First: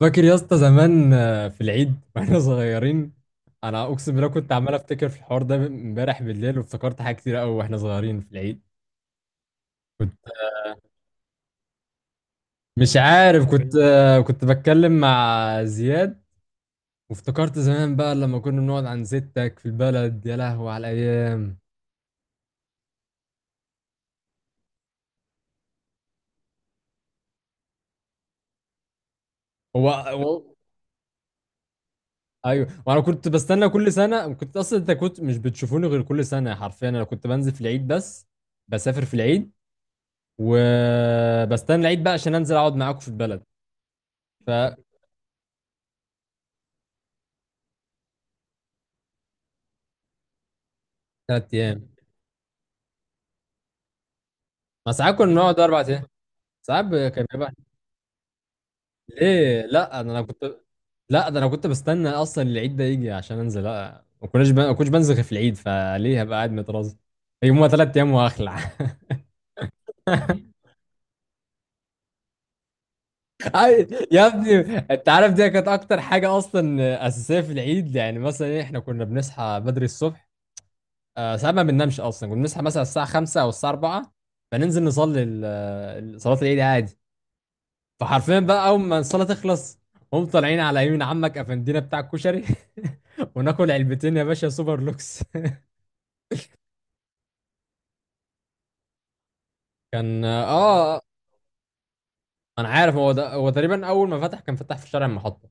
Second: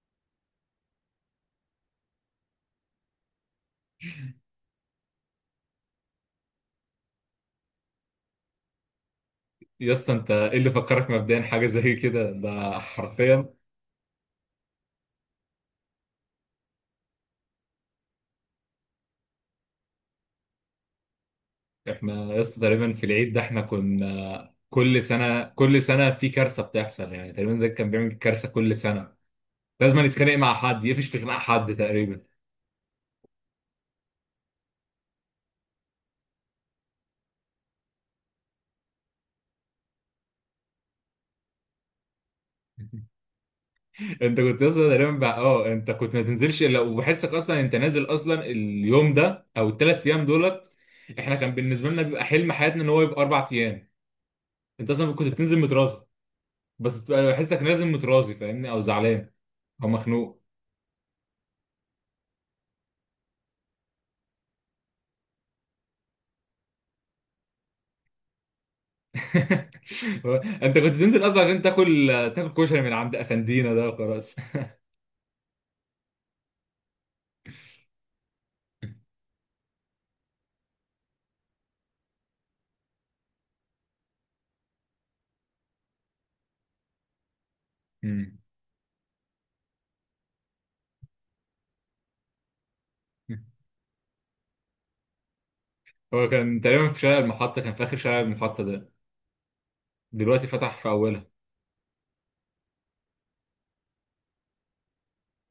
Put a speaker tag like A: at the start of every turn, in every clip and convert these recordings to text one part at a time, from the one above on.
A: فاكر يا اسطى زمان في العيد واحنا صغيرين. انا اقسم بالله كنت عمال افتكر في الحوار ده امبارح بالليل، وافتكرت حاجات كتير قوي واحنا صغيرين في العيد.
B: يا اسطى
A: كنت
B: انت ايه اللي فكرك مبدئيا حاجه زي كده؟ ده
A: مش عارف،
B: حرفيا
A: كنت كنت بتكلم مع زياد، وافتكرت زمان بقى لما كنا بنقعد عند ستك في البلد. يا لهوي على الايام.
B: احنا يا اسطى تقريبا في العيد ده احنا كنا كل سنه كل سنه في كارثه بتحصل، يعني تقريبا زي كان بيعمل كارثه كل سنه.
A: هو
B: لازم نتخانق
A: هو-
B: مع حد، يقفش في خناق حد تقريبا.
A: ايوه، وانا كنت بستنى كل سنه. كنت اصلا، انت كنت مش بتشوفوني غير كل سنه حرفيا. انا كنت بنزل في العيد بس، بسافر في العيد، وبستنى العيد بقى عشان انزل اقعد معاكم في البلد.
B: انت كنت
A: فتلات
B: اصلا تقريبا بقى اه انت كنت ما تنزلش الا وبحسك اصلا انت نازل اصلا اليوم ده او الثلاث ايام دولت. احنا كان
A: ايام.
B: بالنسبه لنا بيبقى حلم حياتنا ان هو يبقى اربع ايام. انت
A: ما
B: اصلا
A: ساعات
B: كنت
A: كنا
B: بتنزل
A: بنقعد اربع
B: متراضي،
A: ايام.
B: بس
A: كان
B: بتبقى
A: بيبقى.
B: بحسك نازل متراضي، فاهمني؟ او زعلان
A: ليه
B: او
A: لا؟ ده انا
B: مخنوق.
A: كنت، لا ده انا كنت بستنى اصلا العيد ده يجي عشان انزل. لا، ما كناش ما كنتش بنزل غير في العيد، فليه هبقى قاعد متراز؟ يوم، ثلاث ايام، وهخلع.
B: هو انت كنت تنزل اصلا عشان تاكل، تاكل كشري من عند افندينا ده
A: يا
B: وخلاص.
A: ابني، انت عارف دي كانت اكتر حاجه اصلا اساسيه في العيد. يعني مثلا إيه، احنا كنا بنصحى بدري الصبح، ساعات ما بننامش اصلا. كنا بنصحى مثلا الساعه 5 او الساعه 4، فننزل نصلي صلاه العيد عادي.
B: مم.
A: فحرفيا بقى اول ما الصلاه تخلص، هم طالعين على يمين عمك افندينا بتاع الكشري وناكل علبتين يا باشا سوبر لوكس.
B: هو كان تقريبا في شارع المحطة، كان في آخر شارع المحطة ده.
A: كان
B: دلوقتي فتح في
A: اه.
B: أولها.
A: انا عارف، هو ده. هو تقريبا اول ما فتح كان فتح في شارع المحطه.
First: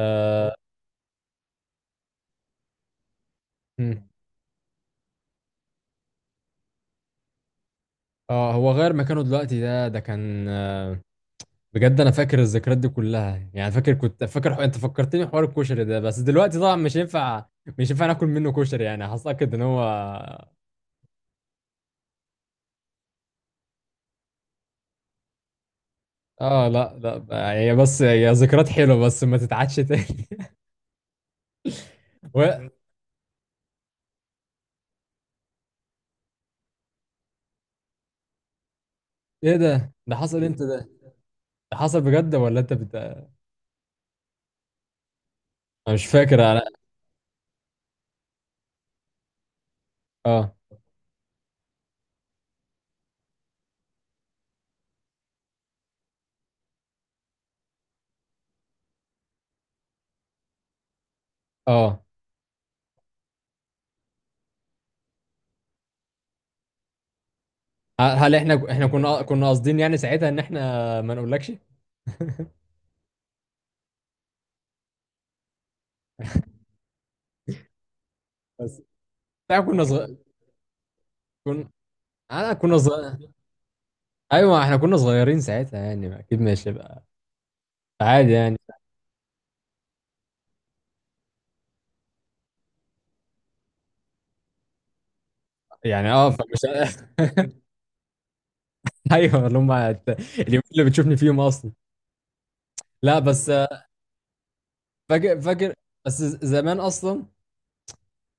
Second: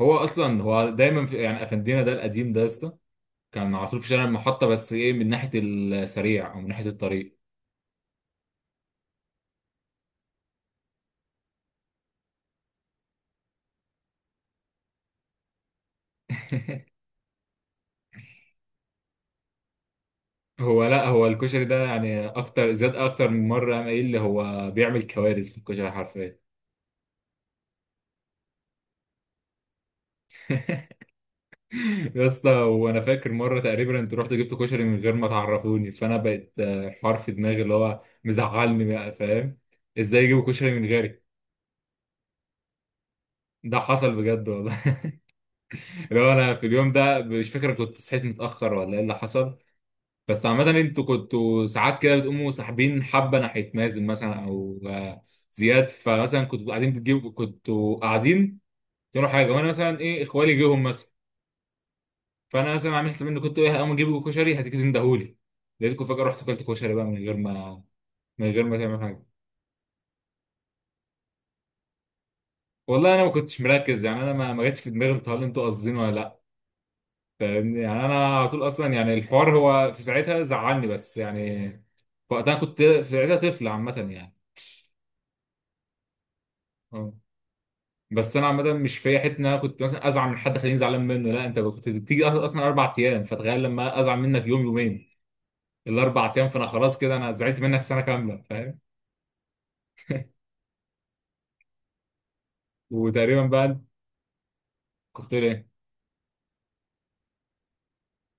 B: هو أصلا هو دايما في، يعني أفندينا ده القديم ده يا اسطى، كان على طول في
A: مم.
B: شارع المحطة، بس إيه، من ناحية السريع أو من ناحية الطريق.
A: هو غير مكانه دلوقتي. ده ده كان بجد انا فاكر الذكريات دي كلها، يعني فاكر. كنت فاكر انت فكرتني حوار الكشري ده، بس دلوقتي طبعا مش ينفع. مش ينفع ناكل منه كشري، يعني هتأكد ان هو.
B: هو لا، هو الكشري ده يعني أكتر زاد أكتر من مرة قام قايل لي هو بيعمل كوارث في الكشري حرفيا.
A: اه لا لا، هي بس هي ذكريات حلوه، بس ما تتعادش تاني.
B: يا اسطى
A: و-،
B: وانا فاكر مره تقريبا انت رحت جبت كشري من غير ما تعرفوني، فانا بقيت الحوار في دماغي اللي هو مزعلني، بقى
A: ايه
B: فاهم؟
A: ده؟ ده
B: ازاي
A: حصل
B: يجيبوا
A: امتى
B: كشري
A: ده؟
B: من غيري؟
A: ده حصل بجد ولا انت انا
B: ده حصل بجد والله.
A: مش
B: اللي هو
A: فاكر
B: انا
A: انا.
B: في اليوم ده مش فاكر كنت صحيت متاخر ولا ايه اللي حصل، بس
A: اه
B: عامه انتوا كنتوا ساعات كده بتقوموا ساحبين حبه ناحيه مازن مثلا او زياد، فمثلا كنتوا قاعدين بتجيبوا، كنتوا قاعدين تعملوا حاجه، وانا مثلا ايه، اخوالي جيهم مثلا،
A: اه.
B: فانا مثلا عامل حساب ان كنت ايه هقوم اجيب كشري، هتندهولي. لقيتكم فجاه، رحت كلت كشري بقى من غير ما،
A: هل
B: من غير
A: احنا،
B: ما
A: احنا
B: تعمل
A: كنا
B: حاجه.
A: كنا قاصدين يعني ساعتها ان احنا ما نقولكش؟
B: والله انا ما كنتش مركز، يعني انا ما جاتش في دماغي انتوا، هل انتوا قاصدين ولا لا، فاهمني؟ يعني انا على طول
A: بس
B: اصلا يعني الحوار
A: احنا كنا
B: هو في
A: صغير،
B: ساعتها زعلني، بس يعني
A: كنا،
B: في
A: انا
B: وقتها
A: كنا
B: كنت، في
A: صغير.
B: ساعتها طفل عامه يعني.
A: ايوه احنا كنا صغيرين ساعتها يعني، اكيد ماشي بقى،
B: اه،
A: عادي
B: بس انا
A: يعني.
B: عامه مش في حته ان انا كنت مثلا ازعل من حد خليني زعلان منه، لا، انت كنت بتيجي اصلا اربع ايام، فتخيل لما ازعل منك يوم، يومين،
A: يعني اه
B: الاربع ايام، فانا
A: فمش
B: خلاص كده انا زعلت منك سنه كامله، فاهم؟
A: ايوه، اللي هم اليومين اللي بتشوفني فيهم اصلا. لا
B: وتقريبا
A: بس
B: بقى كنت
A: فاكر
B: بتقول ايه.
A: فاكر بس زمان اصلا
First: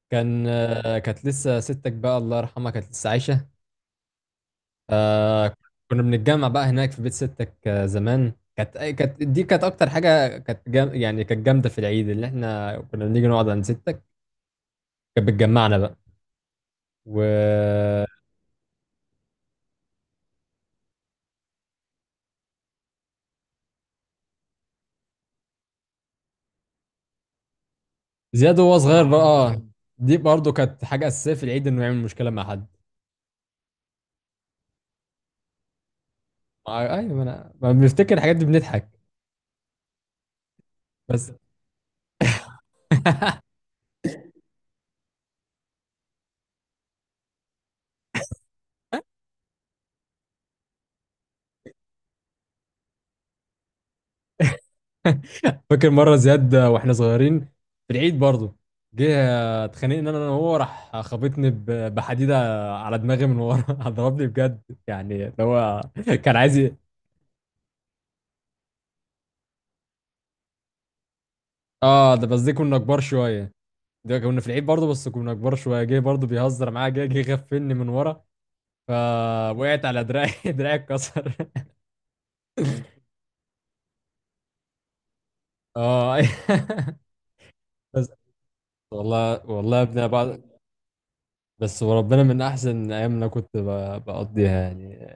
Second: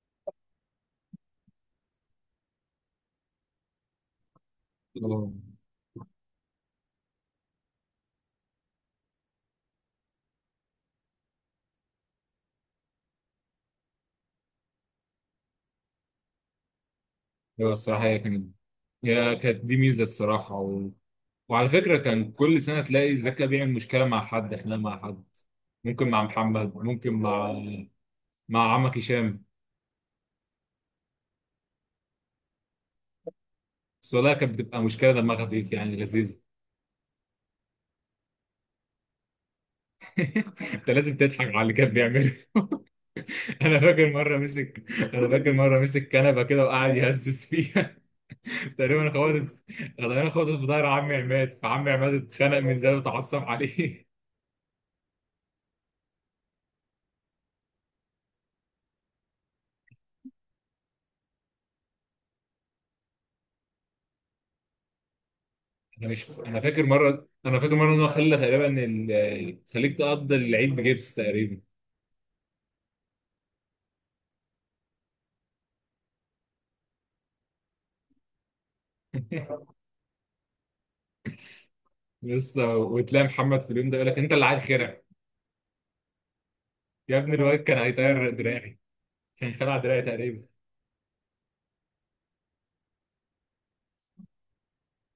A: كان، كانت لسه ستك بقى الله يرحمها، كانت لسه عايشه.
B: اه،
A: آه. كنا بنتجمع بقى هناك في بيت ستك. آه زمان كانت كانت دي، كانت اكتر حاجه، كانت جام، يعني كانت جامده في العيد، اللي احنا كنا بنيجي نقعد عند ستك، كانت بتجمعنا بقى،
B: هو الصراحة
A: وزياد
B: هي كانت، هي كانت دي ميزة الصراحة و... وعلى فكرة كان كل سنة تلاقي زكا بيعمل مشكلة مع حد، خناقة مع حد، ممكن مع محمد، ممكن مع، مع
A: وهو
B: عمك
A: صغير
B: هشام.
A: بقى. دي برضه كانت حاجه اساسيه في العيد، انه يعمل مشكله مع حد.
B: بس والله كانت بتبقى مشكلة دمها خفيف، يعني لذيذة.
A: ايوه، ما انا ما بنفتكر الحاجات دي بنضحك.
B: انت لازم
A: بس
B: تضحك على اللي كان بيعمله. انا فاكر مرة مسك كنبة كده وقعد يهزز فيها. تقريبا خبطت تقريبا خبطت في ظهر عمي عماد، فعمي عماد اتخنق من زي وتعصب عليه.
A: فاكر مره زياد واحنا صغيرين في العيد برضه، جه اتخانقنا انا، أنا وهو، راح خبطني بحديده على دماغي من ورا ضربني بجد يعني اللي هو
B: انا مش
A: كان عايز
B: انا
A: ي-
B: فاكر مره انا فاكر مره ان هو خلى تقريبا خليك تقضي العيد بجبس تقريبا.
A: اه ده بس، دي كنا كبار شويه. ده كنا في العيد برضه بس كنا كبار شويه، جه برضه بيهزر معايا، جه غفلني من ورا، فوقعت على دراعي دراعي اتكسر.
B: لسه وتلاقي محمد في اليوم ده يقول لك انت اللي عيل خرع.
A: اه.
B: يا ابني الواد كان
A: بس
B: هيطير دراعي،
A: والله،
B: كان خلع
A: والله يا
B: دراعي
A: ابني.
B: تقريبا.
A: بعد، بس وربنا من احسن ايام اللي أنا كنت بقضيها يعني.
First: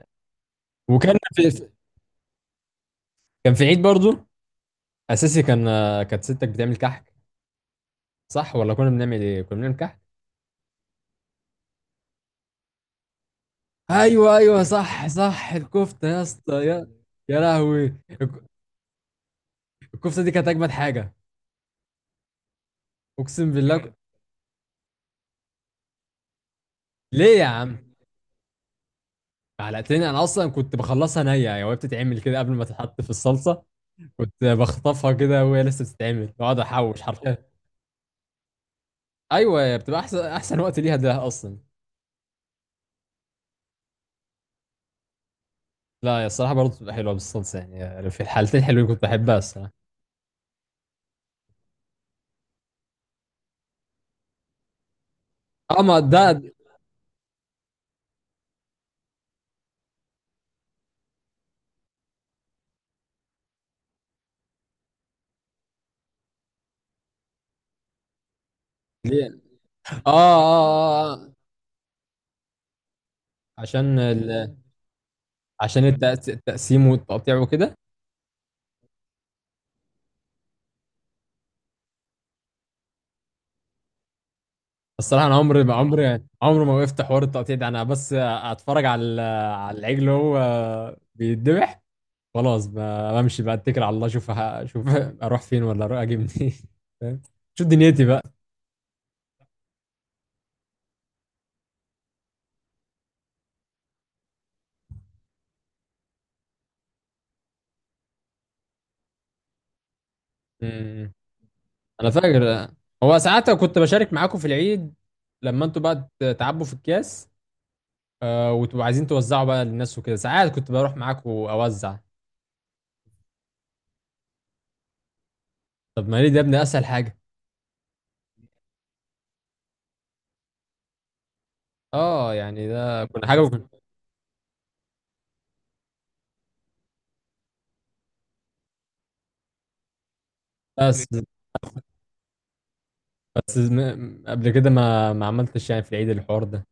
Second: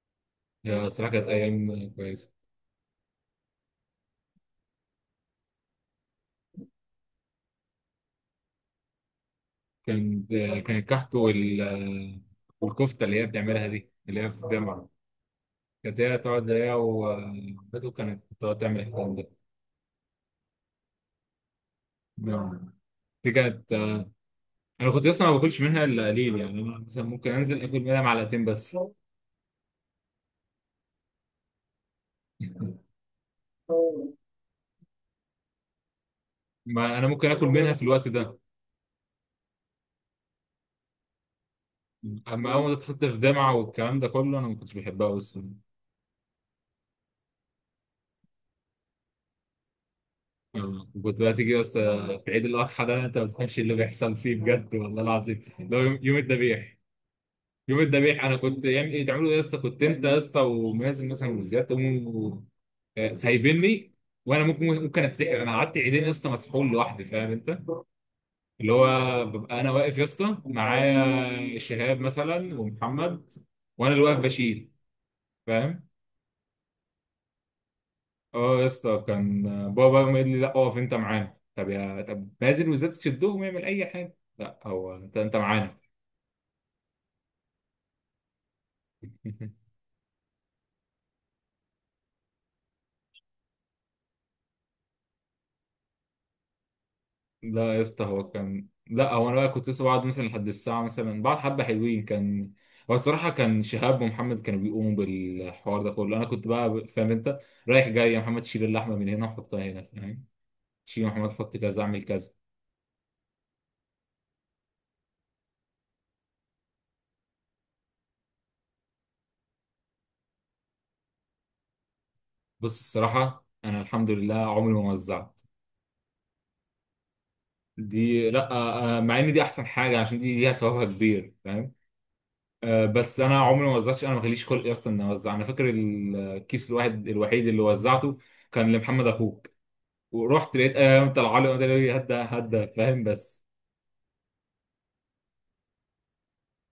B: يا صراحه
A: وكان
B: كانت
A: في،
B: ايام كويسه.
A: كان في عيد برضو اساسي كان، كانت ستك بتعمل كحك. صح ولا كنا بنعمل ايه؟ كنا بنعمل كحك.
B: كان كان الكحك والكفته اللي هي بتعملها دي، اللي هي
A: ايوه
B: في
A: ايوه،
B: الجامعه.
A: صح صح،
B: كانت
A: الكفته
B: هي
A: يا
B: تقعد،
A: اسطى
B: هي
A: يا. يا
B: وبدو
A: لهوي،
B: كانت
A: الك-
B: تقعد تعمل الكلام ده.
A: الكفته دي كانت اجمد حاجه.
B: نعم. دي
A: اقسم
B: كانت
A: بالله ك-
B: انا كنت اصلا ما باكلش منها الا قليل، يعني انا مثلا ممكن
A: ليه يا
B: انزل
A: عم؟
B: اكل منها معلقتين بس.
A: علقتني انا اصلا كنت بخلصها نيه يعني، وهي بتتعمل كده قبل ما تتحط في الصلصه. كنت بخطفها كده وهي لسه بتتعمل، واقعد
B: ما
A: احوش
B: انا ممكن
A: حرفيا.
B: اكل منها في الوقت ده.
A: ايوه بتبقى احسن احسن وقت ليها ده اصلا.
B: اما اول ما تتحط في دمعه والكلام ده كله انا ما كنتش بحبها، بس
A: لا يا الصراحه برضه بتبقى حلوه بالصلصه يعني، في الحالتين حلوين، كنت بحبها الصراحه.
B: كنت بقى تيجي بس. في عيد الاضحى ده انت ما بتفهمش اللي بيحصل فيه بجد والله العظيم. لو
A: اه ما
B: يوم، يوم
A: ده.
B: الذبيح، يوم الذبيح انا كنت يعمل ايه، تعملوا ايه يا اسطى، كنت انت يا اسطى ومازن مثلا وزياد تقوموا سايبيني. وانا ممكن اتسحر، انا قعدت عيدين يا اسطى مسحول لوحدي، فاهم انت؟ اللي هو
A: ليه؟
B: ببقى انا واقف يا
A: اه
B: اسطى،
A: اه آه.
B: معايا شهاب مثلا ومحمد، وانا
A: عشان
B: اللي واقف
A: ال...
B: بشيل،
A: عشان
B: فاهم؟
A: التقسيم والتقطيع وكده.
B: اه يا اسطى، كان بابا يقوم قايل لي لا اقف انت معانا، طب يا طب نازل وزاد تشدهم يعمل اي حاجه، لا هو انت،
A: الصراحه انا
B: انت
A: عمري، ما
B: معانا.
A: عمري، عمري ما وقفت حوار التقطيع ده. انا بس اتفرج على العجل وهو بيتذبح. خلاص ب- بمشي بقى، اتكل على الله اشوف اشوف اروح فين ولا اروح اجي منين؟ فاهم؟ شوف
B: لا يا اسطى،
A: دنيتي بقى.
B: هو كان، لا هو انا بقى كنت لسه بقعد مثلا لحد الساعه مثلا بعد حبه حلوين، كان هو الصراحه كان شهاب ومحمد كانوا بيقوموا بالحوار ده كله، انا كنت بقى فاهم انت، رايح جاي يا محمد شيل اللحمه من هنا وحطها هنا، فاهم؟ شيل يا
A: امم.
B: محمد، حط كذا، اعمل
A: انا
B: كذا.
A: فاكر هو ساعات كنت بشارك معاكم في العيد، لما انتوا بقى تعبوا في الكاس وتبقوا عايزين توزعوا بقى للناس وكده، ساعات كنت بروح معاكم اوزع.
B: بص الصراحه انا الحمد لله عمري ما وزعت.
A: طب ما ليه ده يا ابني؟ اسهل حاجه.
B: دي لا، مع ان دي احسن حاجه عشان دي ليها ثوابها كبير، فاهم؟
A: اه يعني ده
B: بس
A: كنا
B: انا
A: حاجه
B: عمري
A: ممكن.
B: ما وزعتش، انا ما خليش خلقي اصلا اني اوزع. انا فاكر الكيس الواحد الوحيد اللي وزعته كان لمحمد اخوك، ورحت لقيت
A: بس
B: قام طلع لي وقال لي هدى هدى، فاهم؟ بس
A: بس قبل كده، ما ما عملتش يعني في العيد الحوار ده؟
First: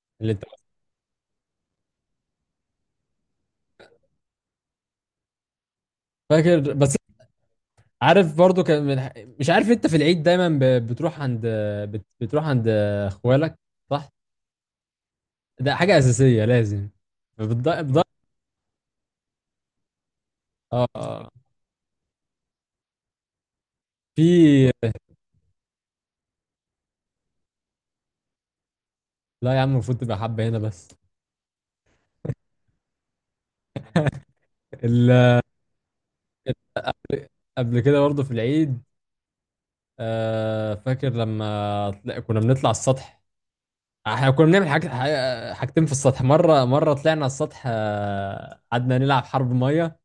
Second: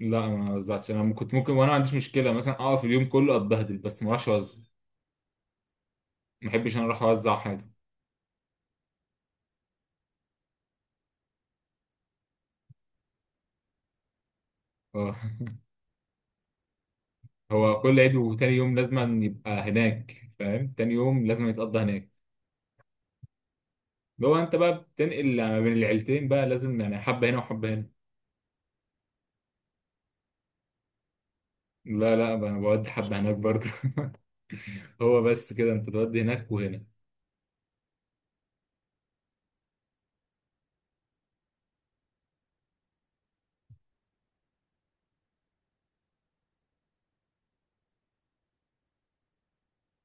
B: لا
A: اللي انت
B: ما وزعتش. انا كنت ممكن وانا ما عنديش مشكله مثلا اقف اليوم كله اتبهدل بس ما اروحش اوزع. ما
A: فاكر.
B: بحبش انا
A: بس
B: اروح اوزع حاجه.
A: عارف برضو كان مش عارف انت في العيد دايما بتروح عند، بتروح عند اخوالك، صح؟
B: آه.
A: ده حاجه اساسيه لازم بتض...
B: هو كل
A: بتض...
B: عيد وتاني يوم لازم يبقى هناك، فاهم؟
A: اه
B: تاني يوم
A: آه.
B: لازم يتقضى هناك. لو انت
A: في،
B: بقى بتنقل ما بين العيلتين بقى لازم يعني حبه هنا وحبه هنا.
A: لا يا عم، المفروض تبقى حبه هنا بس.
B: لا لا بقى، انا بودي حبه هناك برضه.
A: ال...
B: هو بس كده انت تودي هناك وهنا.
A: قبل كده برضو في العيد، آه فاكر لما كنا بنطلع السطح. احنا كنا بنعمل حاجتين في السطح. مرة، مرة طلعنا على السطح، قعدنا نلعب حرب مية.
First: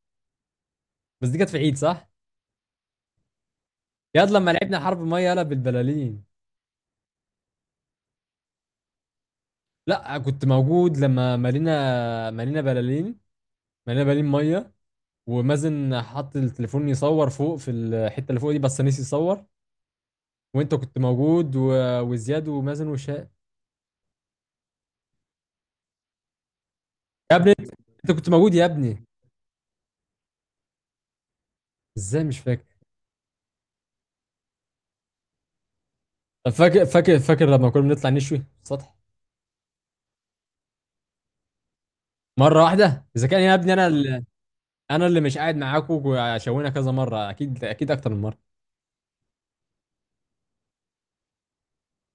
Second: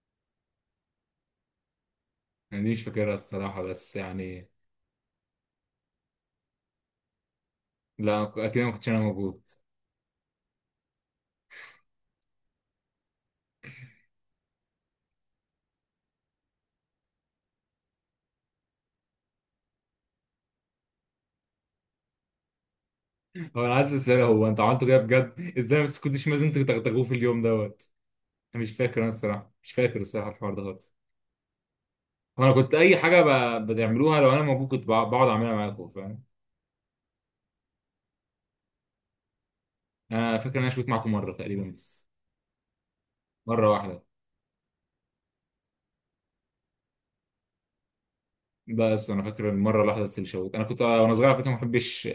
A: بس دي كانت في عيد، صح؟
B: انا دي مش فاكرها الصراحه بس
A: ياد
B: يعني
A: لما لعبنا حرب مية، يلا بالبلالين.
B: لا، أنا اكيد ما كنتش انا موجود.
A: لا كنت موجود لما مالينا، مالينا بلالين، مالينا بلالين مية، ومازن حط التليفون يصور فوق في الحتة اللي فوق دي بس نسي يصور. وانت كنت موجود و... وزياد ومازن وشاء.
B: هو انا عايز اسال، هو انت عملته كده بجد ازاي ما سكتش مازن، انتوا بتغتغوه في
A: يا
B: اليوم
A: ابني
B: دوت.
A: انت كنت موجود
B: انا
A: يا
B: مش فاكر،
A: ابني.
B: انا الصراحه مش فاكر الصراحه الحوار ده خالص.
A: ازاي مش
B: هو انا كنت
A: فاكر؟
B: اي حاجه بتعملوها لو انا موجود كنت بقعد اعملها معاكم، فاهم؟
A: طب فاكر لما كنا بنطلع نشوي في السطح.
B: انا فاكر ان انا شوت معاكم مره تقريبا بس.
A: مرة واحدة اذا كان يا
B: مره
A: ابني، انا
B: واحده.
A: انا اللي مش قاعد معاكم، وشوينا كذا مره، اكيد اكيد اكتر من مره.
B: بس انا فاكر المره الواحده بس اللي شوت. انا كنت وانا صغير على فكره ما بحبش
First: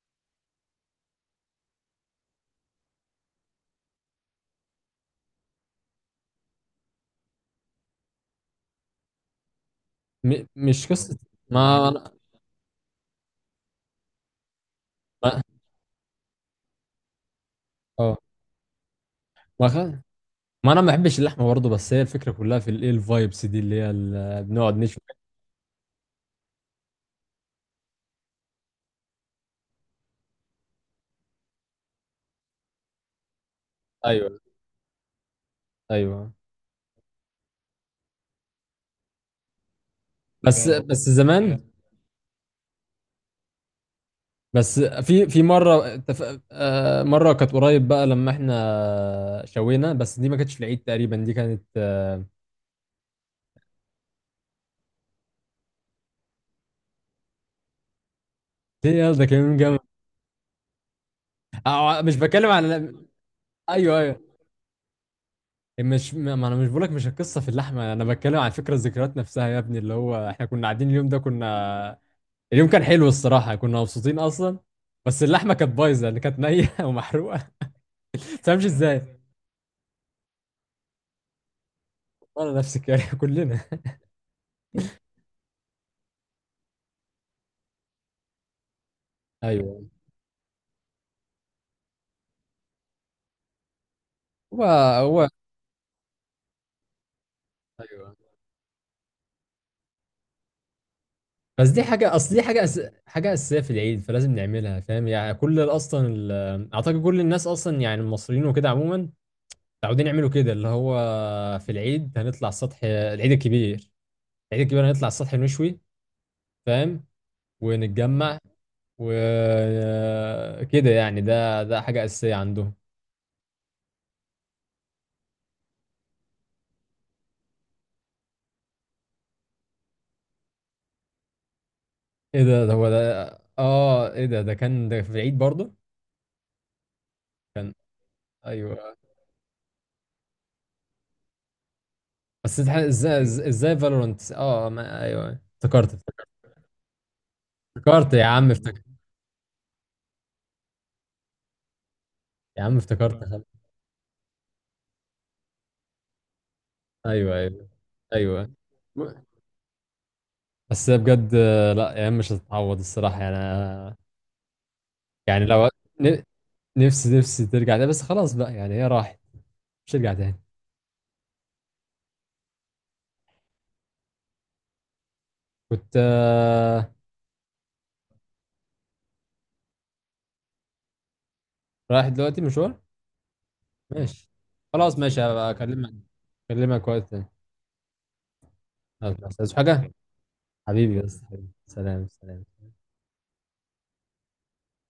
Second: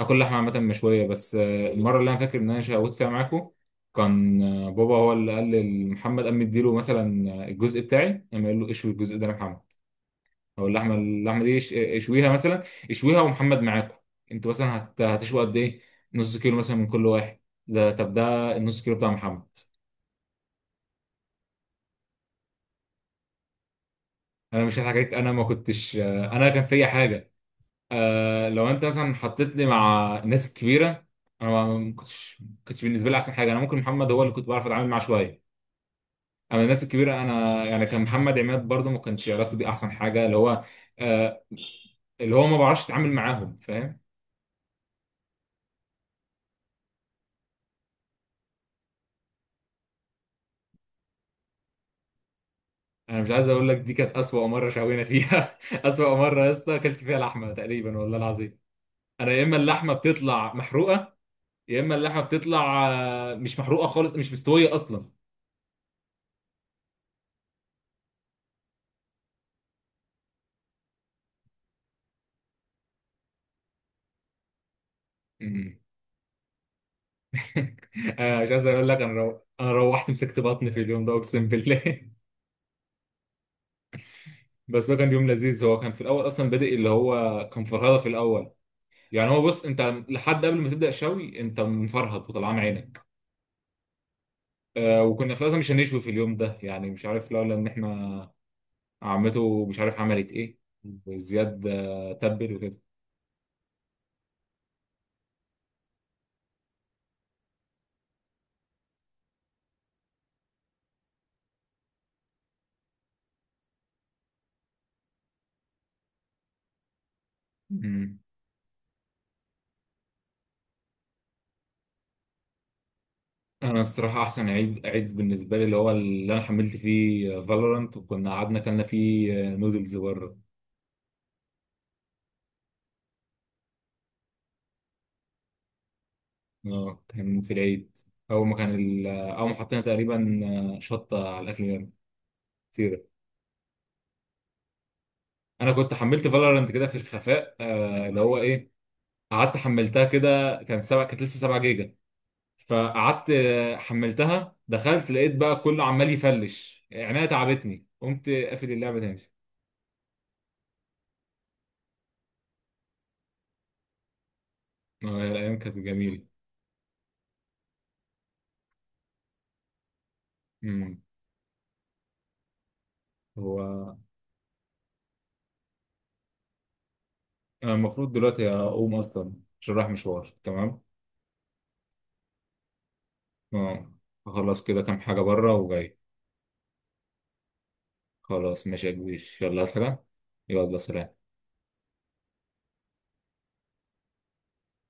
B: اكل لحمه عامه مشويه، بس المره اللي انا فاكر ان انا شوت فيها معاكو كان بابا هو اللي قال لمحمد، قام مديله مثلا الجزء بتاعي، قام قال له اشوي الجزء ده يا محمد، او
A: مش
B: اللحمه،
A: قصه.
B: اللحمه دي
A: ما انا
B: اشويها مثلا، اشويها. ومحمد معاكو انتوا مثلا هتشوي
A: ما-،
B: قد ايه، نص كيلو مثلا من كل واحد، ده طب
A: اه
B: ده النص كيلو بتاع محمد.
A: ما، ما انا ما بحبش اللحمه برضه، بس هي الفكره كلها في الايه، الفايبس دي، اللي هي
B: انا
A: بنقعد
B: مش هضحك
A: نشوي.
B: عليك، انا ما كنتش آه، انا كان فيا حاجه، لو انت مثلا حطيتني مع الناس الكبيره انا ما كنتش بالنسبه لي احسن حاجه. انا ممكن محمد هو اللي
A: ايوه
B: كنت بعرف اتعامل معاه شويه،
A: ايوه.
B: اما الناس الكبيره انا يعني، كان محمد عماد برضه ما كانش علاقتي بيه احسن حاجه، اللي هو
A: بس فاهم، بس
B: آه،
A: زمان.
B: اللي هو ما بعرفش اتعامل معاهم، فاهم؟
A: بس في في مره اتف... آه، مره كانت قريب بقى لما احنا شوينا، بس دي ما كانتش في العيد تقريبا، دي كانت
B: انا مش عايز اقول لك دي كانت اسوأ مره شوينا فيها. اسوأ مره يا اسطى اكلت فيها لحمه تقريبا والله العظيم.
A: دي يلا، ده
B: انا
A: كان
B: يا
A: يوم
B: اما
A: جامد.
B: اللحمه بتطلع محروقه، يا اما
A: مش
B: اللحمه
A: بتكلم
B: بتطلع
A: على.
B: مش محروقه
A: ايوه
B: خالص،
A: ايوه،
B: مش مستويه اصلا.
A: مش ما ما انا مش بقولك، مش القصه في اللحمه، انا بتكلم عن فكره الذكريات نفسها يا ابني، اللي هو احنا كنا قاعدين اليوم ده كنا. اليوم كان حلو الصراحه، كنا مبسوطين اصلا، بس اللحمه كانت
B: أمم.
A: بايظه، اللي كانت نيه ومحروقه. ما
B: انا مش
A: تفهمش
B: عايز اقول لك
A: ازاي.
B: انا انا روحت مسكت بطني في اليوم ده اقسم بالله.
A: والله نفسك يعني كلنا.
B: بس هو كان يوم لذيذ، هو كان في الاول اصلا بادئ اللي هو كان فرهده في الاول، يعني هو بص
A: ايوه،
B: انت لحد قبل ما تبدا شوي انت مفرهد وطلعان عينك.
A: هو
B: آه،
A: هو.
B: وكنا في الأساس مش هنشوي في اليوم ده، يعني مش عارف لولا ان
A: ايوه
B: احنا عمته مش عارف عملت ايه، وزياد
A: بس دي حاجه، اصل دي
B: تبل وكده.
A: حاجه اساسيه في العيد، فلازم نعملها فاهم. يعني اصلا اعتقد كل الناس اصلا يعني المصريين وكده عموما متعودين يعملوا كده، اللي هو في العيد هنطلع السطح. العيد الكبير، العيد الكبير هنطلع السطح نشوي، فاهم،
B: مم.
A: ونتجمع وكده. يعني ده ده حاجة أساسية عندهم.
B: انا الصراحه احسن عيد، عيد بالنسبه لي اللي هو اللي انا حملت فيه فالورانت وكنا قعدنا اكلنا فيه نودلز بره.
A: ايه ده؟ ده هو ده. اه ايه ده؟ ده كان ده في العيد برضه؟
B: اه كان في
A: كان،
B: العيد،
A: ايوه.
B: اول ما حطينا تقريبا شطه على الاكل
A: بس إزاي-
B: كتير.
A: ازاي ازاي فالورانت؟ اه ما ايوه
B: انا
A: افتكرت،
B: كنت حملت فالورانت كده في الخفاء،
A: افتكرت
B: اللي
A: يا
B: هو
A: عم
B: ايه،
A: افتكرت
B: قعدت حملتها كده، كان سبعة، كانت لسه 7 جيجا،
A: يا عم افتكرت
B: فقعدت
A: خلاص.
B: حملتها، دخلت لقيت بقى كله عمال يفلش عينيا،
A: ايوه ايوه
B: تعبتني، قمت
A: ايوه.
B: قافل اللعبة تاني.
A: بس هي بجد لا ايام مش هتتعوض الصراحه، يعني أنا-،
B: يا
A: يعني
B: الأيام
A: لو
B: كانت
A: ن-
B: جميلة.
A: نفسي ترجع تاني، بس خلاص بقى يعني، هي راحت مش هترجع تاني.
B: امم. هو
A: كنت
B: أنا المفروض دلوقتي أقوم أصلا، عشان رايح مشوار. تمام.
A: رايح دلوقتي مشوار؟
B: اه.
A: ماشي.
B: هخلص كده
A: خلاص
B: كام
A: ماشي،
B: حاجة
A: هبقى
B: بره
A: اكلمك،
B: وجاي.
A: اكلمك وقت تاني.
B: خلاص ماشي يا
A: يلا،
B: كبير،
A: عايز
B: يلا. عايز
A: حاجة؟
B: حاجة؟ يلا،
A: حبيبي،
B: سلام.
A: بس حبيبي سلام سلام.